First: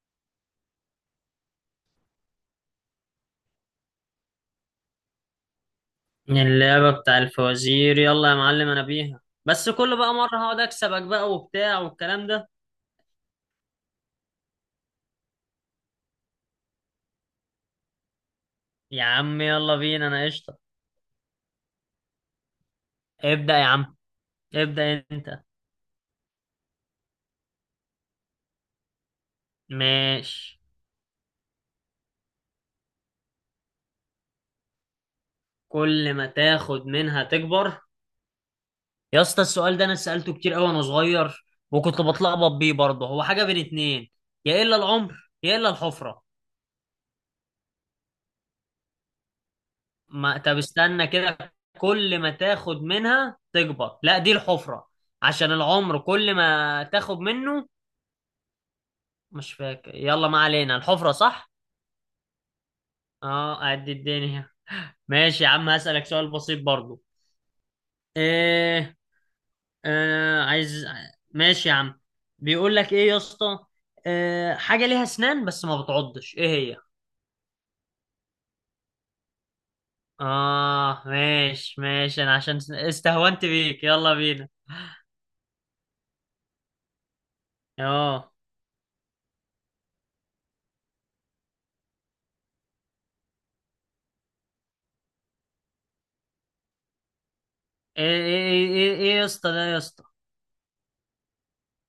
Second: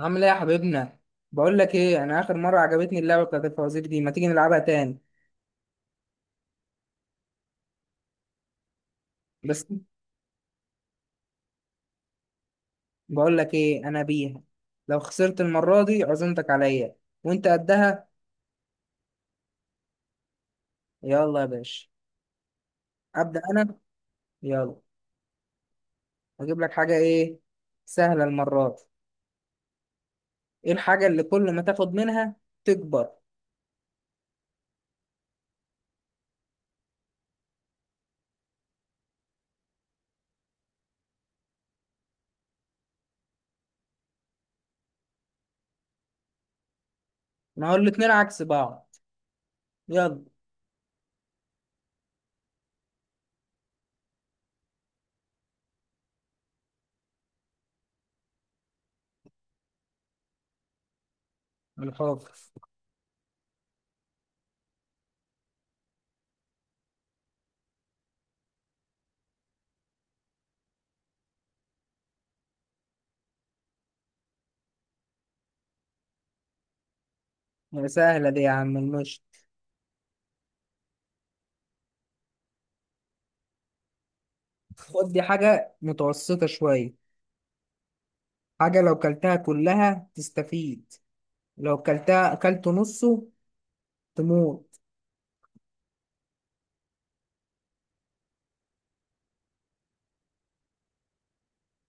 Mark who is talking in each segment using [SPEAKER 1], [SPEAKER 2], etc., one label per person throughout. [SPEAKER 1] عامل ايه يا حبيبنا؟ بقول لك ايه، انا اخر مره عجبتني اللعبه بتاعت الفوازير دي. ما تيجي نلعبها تاني؟
[SPEAKER 2] اللعبة بتاع الفوازير، يلا يا معلم انا بيها.
[SPEAKER 1] بس.
[SPEAKER 2] بس كل بقى مرة هقعد اكسبك بقى وبتاع والكلام ده.
[SPEAKER 1] بقول لك ايه، انا بيها. لو خسرت المره دي عزمتك عليا. وانت قدها.
[SPEAKER 2] يا عم يلا بينا انا قشطة.
[SPEAKER 1] يلا يا باشا. ابدا
[SPEAKER 2] ابدأ يا
[SPEAKER 1] انا.
[SPEAKER 2] عم،
[SPEAKER 1] يلا.
[SPEAKER 2] ابدأ انت.
[SPEAKER 1] اجيب لك حاجه ايه؟ سهله المره دي.
[SPEAKER 2] ماشي.
[SPEAKER 1] ايه الحاجه اللي كل ما تاخد منها تكبر؟
[SPEAKER 2] كل ما تاخد منها تكبر؟ يا اسطى السؤال ده انا سألته كتير قوي وانا صغير، وكنت بتلخبط بيه برضه. هو حاجة بين اتنين، يا الا العمر يا الا الحفرة.
[SPEAKER 1] ما هو الاتنين عكس بعض. يلا.
[SPEAKER 2] ما طب استنى كده، كل ما تاخد منها تكبر، لا دي الحفرة، عشان العمر كل ما تاخد منه. مش فاكر، يلا ما علينا، الحفرة صح؟
[SPEAKER 1] الحفر.
[SPEAKER 2] اه أعد الدنيا. ماشي يا عم، هسألك سؤال بسيط برضو. ايه؟ آه عايز. ماشي يا عم. بيقول لك ايه يا اسطى، آه حاجة ليها اسنان بس ما بتعضش، ايه هي؟
[SPEAKER 1] سهله دي يا عم، المشط.
[SPEAKER 2] اه ماشي ماشي، انا عشان استهونت بيك يلا بينا.
[SPEAKER 1] خد دي حاجه متوسطه شويه.
[SPEAKER 2] اه.
[SPEAKER 1] حاجه لو كلتها كلها تستفيد، لو كلتها اكلت نصه تموت.
[SPEAKER 2] ايه ايه ايه، ايه إيه يا اسطى، ده يا اسطى،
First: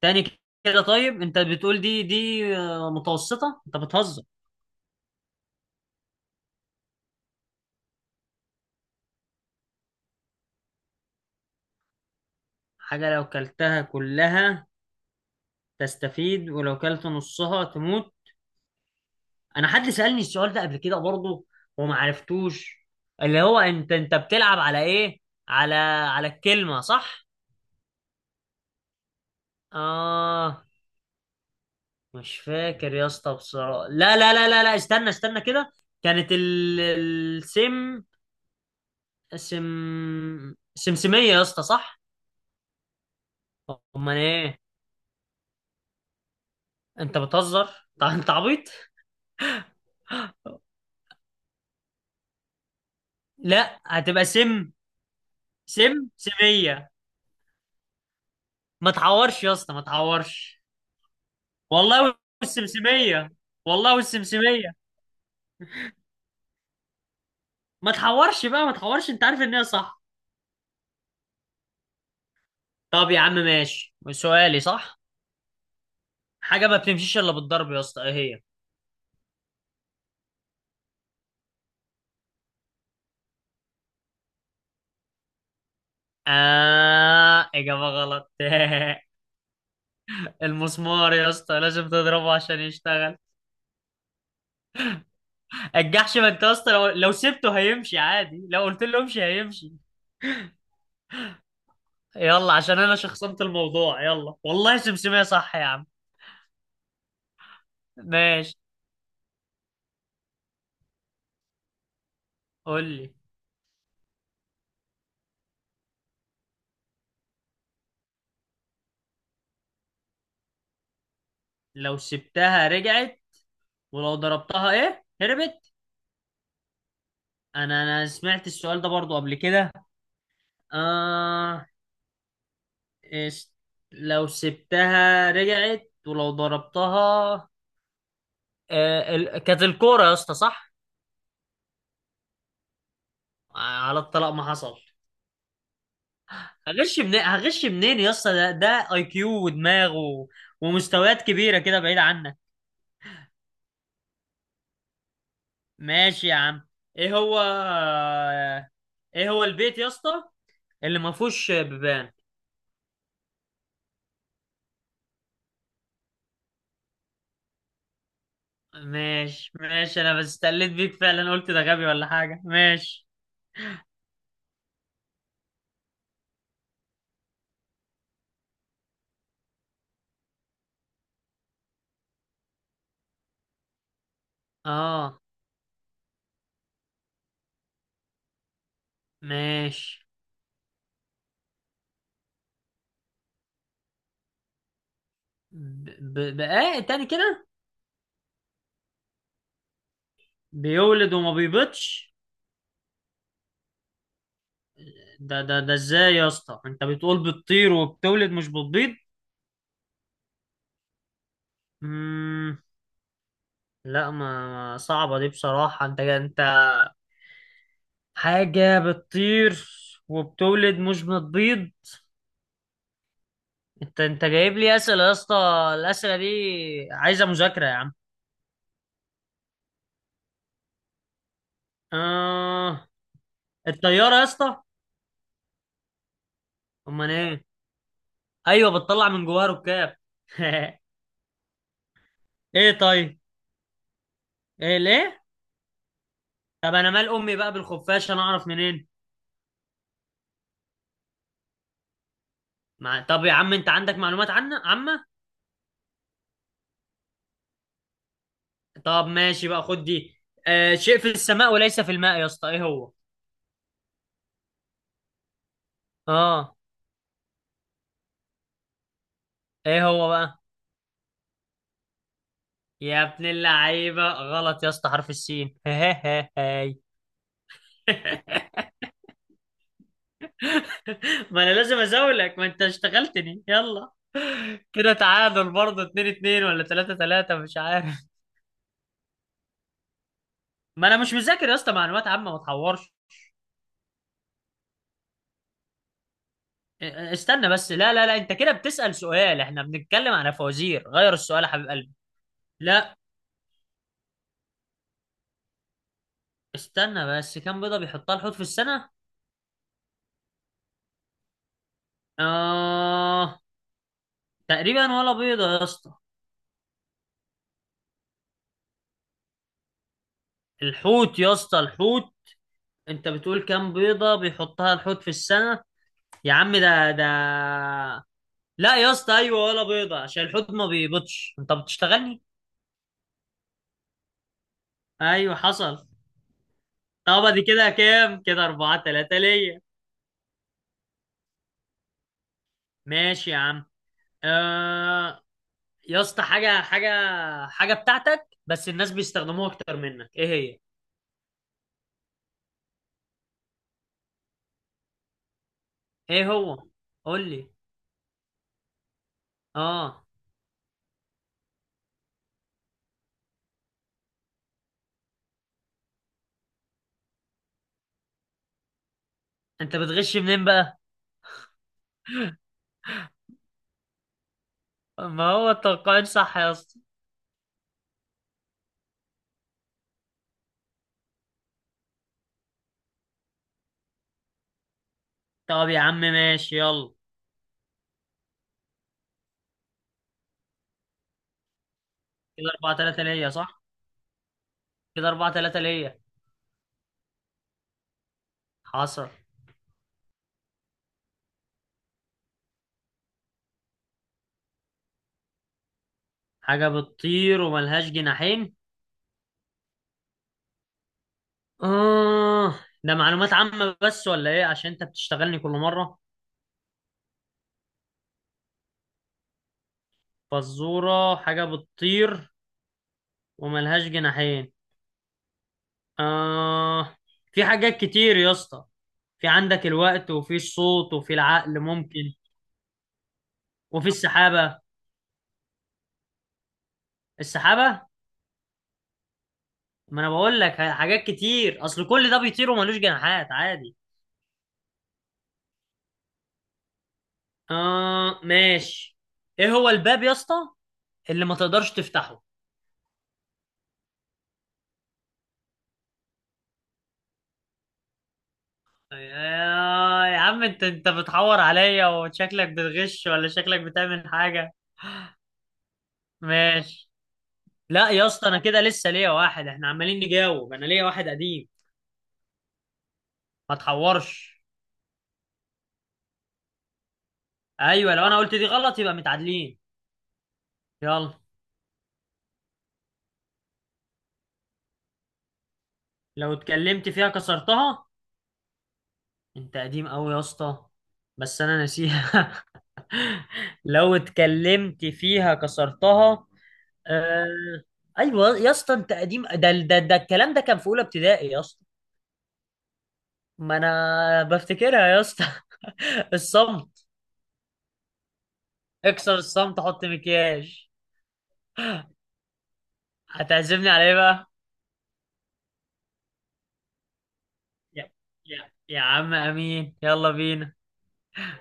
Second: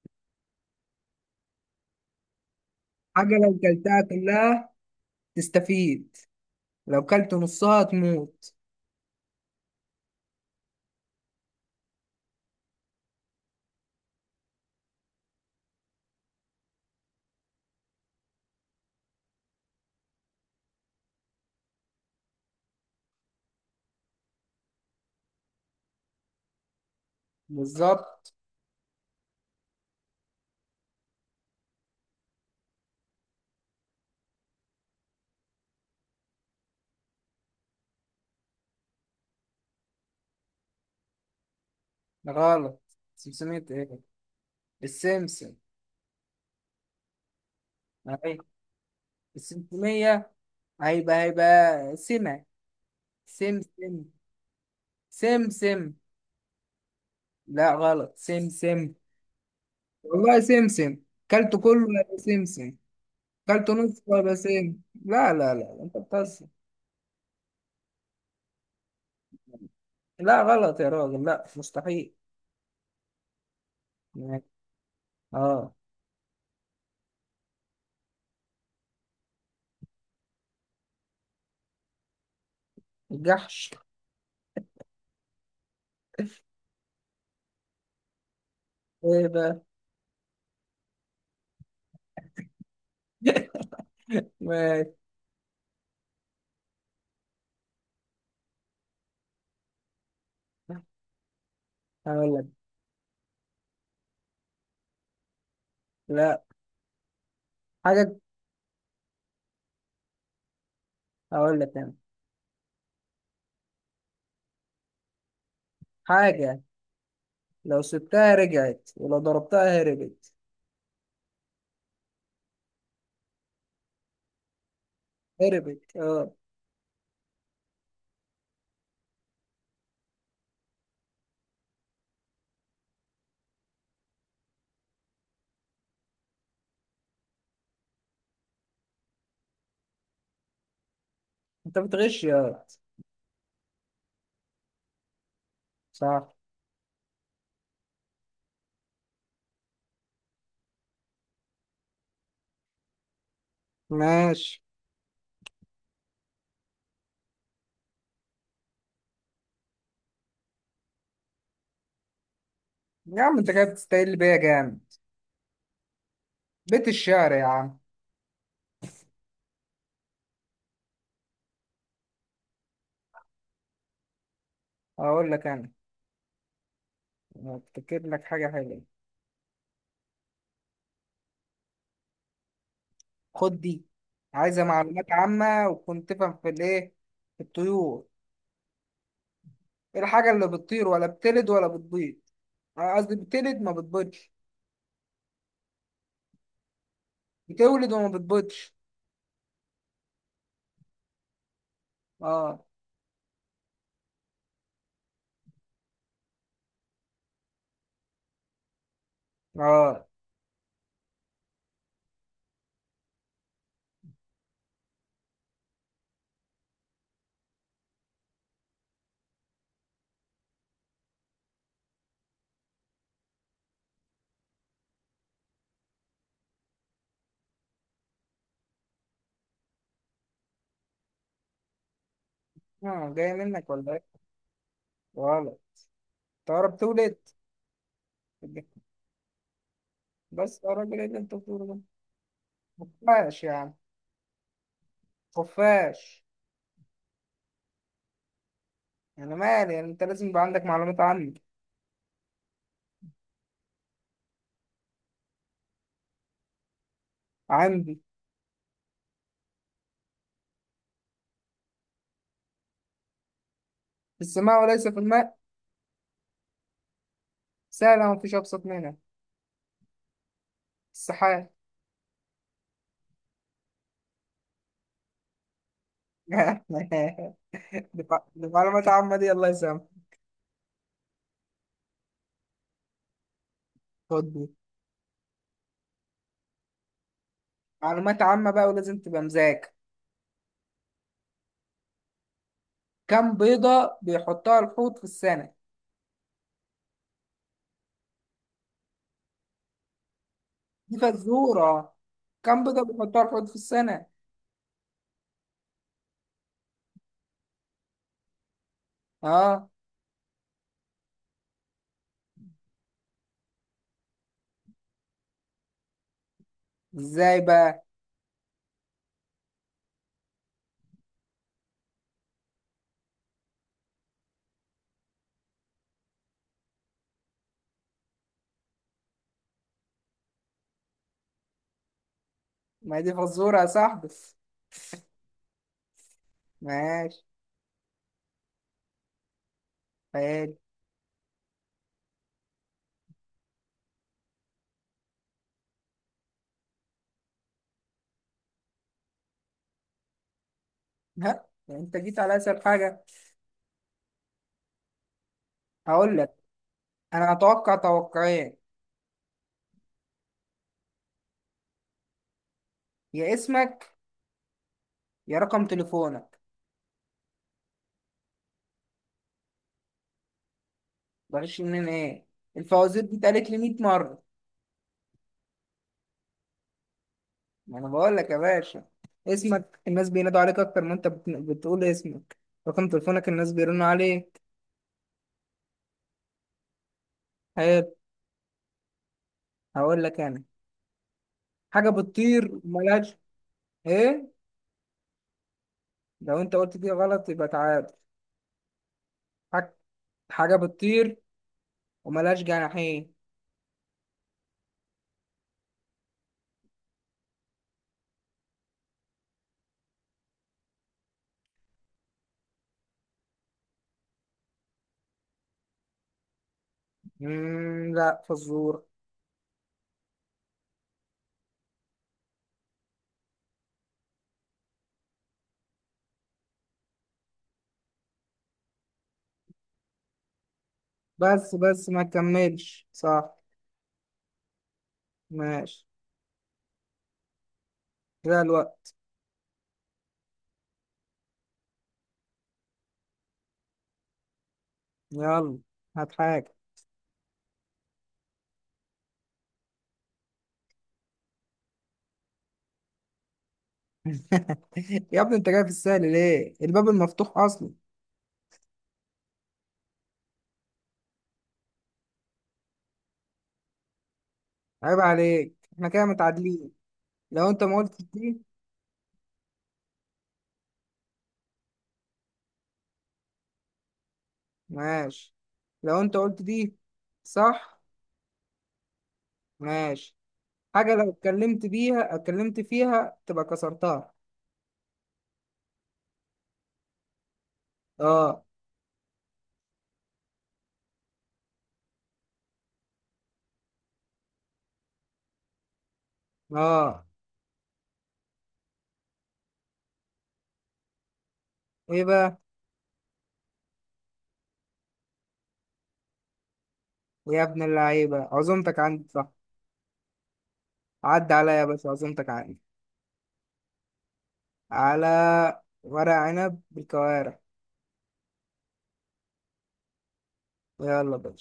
[SPEAKER 2] تاني كده؟ طيب انت بتقول دي آه،
[SPEAKER 1] حاجة لو
[SPEAKER 2] متوسطة؟ انت
[SPEAKER 1] كلتها
[SPEAKER 2] بتهزر.
[SPEAKER 1] كلها تستفيد، لو كلت نصها تموت.
[SPEAKER 2] حاجة لو كلتها كلها تستفيد، ولو كلت نصها تموت. انا حد سألني السؤال ده قبل كده برضه وما عرفتوش، اللي هو انت بتلعب على ايه، على الكلمة صح.
[SPEAKER 1] بالظبط.
[SPEAKER 2] اه. مش فاكر يا اسطى بصراحة، لا، استنى كده. كانت ال... السم، سم سمسمية يا اسطى صح.
[SPEAKER 1] غلط. 500. ايه؟
[SPEAKER 2] امال ايه؟
[SPEAKER 1] السمسم.
[SPEAKER 2] انت بتهزر. طب انت
[SPEAKER 1] اهي،
[SPEAKER 2] عبيط.
[SPEAKER 1] السمسمية هيبقى سمة
[SPEAKER 2] لا
[SPEAKER 1] سمسم.
[SPEAKER 2] هتبقى سم،
[SPEAKER 1] سمسم.
[SPEAKER 2] سم سمية.
[SPEAKER 1] لا غلط،
[SPEAKER 2] ما
[SPEAKER 1] سمسم.
[SPEAKER 2] تعورش يا اسطى، ما
[SPEAKER 1] والله
[SPEAKER 2] تعورش.
[SPEAKER 1] سمسم. كلته كله
[SPEAKER 2] والله
[SPEAKER 1] يبقى سمسم،
[SPEAKER 2] والسمسمية،
[SPEAKER 1] كلته
[SPEAKER 2] والله
[SPEAKER 1] نصه يبقى
[SPEAKER 2] والسمسمية.
[SPEAKER 1] سم. لا لا لا، انت بتهزر.
[SPEAKER 2] ما تحورش بقى، ما تحورش، انت عارف ان هي صح.
[SPEAKER 1] لا غلط يا راجل، لا مستحيل.
[SPEAKER 2] طب يا عم ماشي، سؤالي صح.
[SPEAKER 1] اه.
[SPEAKER 2] حاجة ما بتمشيش الا بالضرب يا اسطى، ايه هي؟
[SPEAKER 1] الجحش.
[SPEAKER 2] آه إجابة غلط
[SPEAKER 1] ايه بقى؟
[SPEAKER 2] المسمار يا اسطى، لازم تضربه عشان يشتغل.
[SPEAKER 1] ماشي.
[SPEAKER 2] الجحش ما انت يا اسطى لو سبته هيمشي عادي، لو قلت له امشي هيمشي.
[SPEAKER 1] هقول لك.
[SPEAKER 2] يلا عشان انا شخصنت الموضوع، يلا والله سمسمية صح يا عم؟
[SPEAKER 1] لا، حاجة.
[SPEAKER 2] ماشي،
[SPEAKER 1] هقول لك انا.
[SPEAKER 2] قول لي.
[SPEAKER 1] حاجة لو سبتها رجعت ولو ضربتها هربت.
[SPEAKER 2] لو سبتها رجعت، ولو ضربتها ايه؟ هربت.
[SPEAKER 1] هربت، اه.
[SPEAKER 2] انا سمعت السؤال ده برضو قبل كده. آه إس، لو سبتها رجعت ولو ضربتها، آه ال... كانت الكوره يا اسطى صح.
[SPEAKER 1] انت بتغش يا واد.
[SPEAKER 2] آه على الطلاق ما حصل.
[SPEAKER 1] صح.
[SPEAKER 2] هغش منين، هغش منين يا اسطى، ده اي كيو ودماغ و... ومستويات كبيره كده، بعيد عنك.
[SPEAKER 1] ماشي
[SPEAKER 2] ماشي يا عم. ايه هو، ايه هو البيت يا اسطى اللي ما فيهوش بيبان؟
[SPEAKER 1] يا عم. انت كده بتستقل بيا جامد. بيت الشعر يا عم.
[SPEAKER 2] ماشي ماشي، انا بس استقلت بيك فعلا، قلت ده غبي ولا حاجه، ماشي.
[SPEAKER 1] هقول لك انا، افتكر لك حاجة حلوة. خد دي. عايزة معلومات
[SPEAKER 2] اه
[SPEAKER 1] عامة، وتكون تفهم في الايه، في الطيور.
[SPEAKER 2] ماشي.
[SPEAKER 1] ايه الحاجة اللي بتطير ولا بتلد ولا بتبيض؟ آه، قصدي بتلد ما بتبيضش.
[SPEAKER 2] بقى تاني كده؟
[SPEAKER 1] بتولد وما بتبيضش.
[SPEAKER 2] بيولد وما بيبيضش؟
[SPEAKER 1] اه.
[SPEAKER 2] ده ازاي يا اسطى؟ انت بتقول بتطير وبتولد مش بتبيض؟
[SPEAKER 1] اه.
[SPEAKER 2] مم... لا صعبة دي بصراحة، انت حاجة بتطير وبتولد مش بتبيض؟ انت جايب لي اسئلة يا اسطى، الاسئلة دي عايزة مذاكرة يا عم. آه...
[SPEAKER 1] اه جاية منك ولا
[SPEAKER 2] الطيارة
[SPEAKER 1] ايه؟
[SPEAKER 2] يا اسطى.
[SPEAKER 1] غلط. طيارة
[SPEAKER 2] امال
[SPEAKER 1] بتولد؟
[SPEAKER 2] ايه؟ ايوه بتطلع من جواها ركاب.
[SPEAKER 1] بس يا راجل، ايه اللي انت بتقوله ده؟
[SPEAKER 2] ايه طيب،
[SPEAKER 1] خفاش يا عم.
[SPEAKER 2] ايه ليه؟
[SPEAKER 1] خفاش.
[SPEAKER 2] طب انا مال امي بقى بالخفاش، انا اعرف منين؟
[SPEAKER 1] انا مالي؟ يعني انت لازم يبقى عندك معلومات عني.
[SPEAKER 2] مع... طب يا عم انت عندك معلومات عنه عامه.
[SPEAKER 1] عندي.
[SPEAKER 2] طب ماشي بقى، خد دي. آه شيء في السماء وليس في الماء يا اسطى، ايه هو؟
[SPEAKER 1] في السماء وليس في الماء.
[SPEAKER 2] اه.
[SPEAKER 1] سهلة ومفيش أبسط منها.
[SPEAKER 2] ايه هو بقى؟
[SPEAKER 1] السحاب.
[SPEAKER 2] يا ابن اللعيبه غلط يا اسطى، حرف السين هاي.
[SPEAKER 1] دي معلومات عامة، دي الله يسامحك.
[SPEAKER 2] ما انا لازم ازولك، ما انت اشتغلتني، يلا.
[SPEAKER 1] خد دي.
[SPEAKER 2] كده تعادل برضه، 2-2 ولا 3-3 مش عارف.
[SPEAKER 1] معلومات عامة بقى، ولازم تبقى مذاكر.
[SPEAKER 2] ما انا مش مذاكر يا اسطى، معلومات عامه، ما تحورش.
[SPEAKER 1] كم بيضة بيحطها الحوت في السنة؟
[SPEAKER 2] استنى بس، لا، انت كده بتسأل سؤال، احنا بنتكلم على فوازير
[SPEAKER 1] دي
[SPEAKER 2] غير السؤال يا حبيب قلبي.
[SPEAKER 1] فزورة. كم بيضة
[SPEAKER 2] لا،
[SPEAKER 1] بيحطها الحوت في السنة؟
[SPEAKER 2] استنى بس، كام بيضة بيحطها الحوت في السنة؟
[SPEAKER 1] اه.
[SPEAKER 2] آه، تقريبا ولا بيضة يا اسطى.
[SPEAKER 1] ازاي بقى؟
[SPEAKER 2] الحوت يا اسطى، الحوت. انت بتقول كام بيضة بيحطها الحوت في السنة، يا عم ده، لا يا اسطى ايوه ولا بيضة، عشان الحوت ما بيبيضش، انت بتشتغلني.
[SPEAKER 1] ما هي دي فزورة يا صاحبي.
[SPEAKER 2] ايوه حصل.
[SPEAKER 1] ماشي.
[SPEAKER 2] طب دي كده كام؟ كده اربعة تلاتة ليا.
[SPEAKER 1] خيال.
[SPEAKER 2] ماشي يا عم. آه يا اسطى، حاجه حاجه بتاعتك بس الناس بيستخدموها اكتر منك، ايه هي؟
[SPEAKER 1] ها، يعني انت جيت على اسهل حاجة. هقول
[SPEAKER 2] ايه
[SPEAKER 1] لك
[SPEAKER 2] هو؟ قول
[SPEAKER 1] انا،
[SPEAKER 2] لي.
[SPEAKER 1] اتوقع توقعين:
[SPEAKER 2] اه.
[SPEAKER 1] يا اسمك، يا رقم تليفونك.
[SPEAKER 2] انت بتغش منين بقى؟
[SPEAKER 1] بغش منين ايه؟ الفوازير دي اتقالت لي 100 مرة.
[SPEAKER 2] ما هو التلقائي صح يا اسطى.
[SPEAKER 1] ما انا بقول لك يا باشا، اسمك الناس بينادوا عليك اكتر ما انت بتقول اسمك، رقم تليفونك الناس بيرنوا عليك.
[SPEAKER 2] طب يا عم ماشي، يلا.
[SPEAKER 1] حلو. هقول لك انا، حاجة
[SPEAKER 2] كده
[SPEAKER 1] بتطير
[SPEAKER 2] 4-3
[SPEAKER 1] وملهاش.
[SPEAKER 2] ليا صح.
[SPEAKER 1] ايه؟
[SPEAKER 2] كده 4-3 ليا.
[SPEAKER 1] لو انت قلت دي غلط يبقى تعادل.
[SPEAKER 2] حصل.
[SPEAKER 1] حاج- حاجة بتطير وملهاش جناحين.
[SPEAKER 2] حاجه بتطير وملهاش جناحين. اه ده معلومات عامه بس ولا ايه؟ عشان انت بتشتغلني كل مره.
[SPEAKER 1] لا فزور.
[SPEAKER 2] فزوره حاجه بتطير وملهاش جناحين؟ اه. في حاجات كتير يا اسطى، في عندك الوقت، وفي الصوت، وفي
[SPEAKER 1] بس
[SPEAKER 2] العقل
[SPEAKER 1] بس ما
[SPEAKER 2] ممكن،
[SPEAKER 1] كملش صح.
[SPEAKER 2] وفي السحابة.
[SPEAKER 1] ماشي.
[SPEAKER 2] السحابة.
[SPEAKER 1] كده الوقت.
[SPEAKER 2] ما انا بقول لك حاجات كتير، اصل كل ده بيطير وملوش جناحات عادي.
[SPEAKER 1] يلا، هات حاجة.
[SPEAKER 2] اه ماشي. ايه هو الباب يا اسطى اللي ما تقدرش تفتحه؟
[SPEAKER 1] يا ابني انت جاي في السهل ليه؟ الباب المفتوح اصلا.
[SPEAKER 2] يا عم انت بتحور عليا، وشكلك بتغش ولا شكلك بتعمل حاجة؟
[SPEAKER 1] عيب عليك، احنا كده متعادلين.
[SPEAKER 2] ماشي.
[SPEAKER 1] لو انت ما
[SPEAKER 2] لا
[SPEAKER 1] قلت
[SPEAKER 2] يا اسطى، انا
[SPEAKER 1] دي.
[SPEAKER 2] كده لسه ليا واحد، احنا عمالين نجاوب، انا ليا واحد قديم، ما تحورش.
[SPEAKER 1] ماشي. لو انت قلت دي صح.
[SPEAKER 2] ايوه لو انا قلت دي غلط يبقى متعادلين.
[SPEAKER 1] ماشي. حاجة لو
[SPEAKER 2] يلا.
[SPEAKER 1] اتكلمت بيها، اتكلمت فيها تبقى كسرتها.
[SPEAKER 2] لو اتكلمت فيها كسرتها.
[SPEAKER 1] اه.
[SPEAKER 2] انت قديم قوي يا اسطى، بس انا ناسيها. لو اتكلمت فيها كسرتها.
[SPEAKER 1] اه.
[SPEAKER 2] آه... ايوه يا اسطى انت قديم، ده الكلام ده كان في اولى ابتدائي يا اسطى.
[SPEAKER 1] ايه بقى؟
[SPEAKER 2] ما انا بفتكرها يا اسطى الصمت.
[SPEAKER 1] يا ابن اللعيبة، عزومتك عندي
[SPEAKER 2] اكسر
[SPEAKER 1] صح.
[SPEAKER 2] الصمت حط مكياج.
[SPEAKER 1] عدى عليا بس، عزومتك عندي.
[SPEAKER 2] هتعزمني على ايه بقى؟
[SPEAKER 1] على ورق عنب بالكوارع.
[SPEAKER 2] يا عم امين، يلا بينا.
[SPEAKER 1] يلا بقى.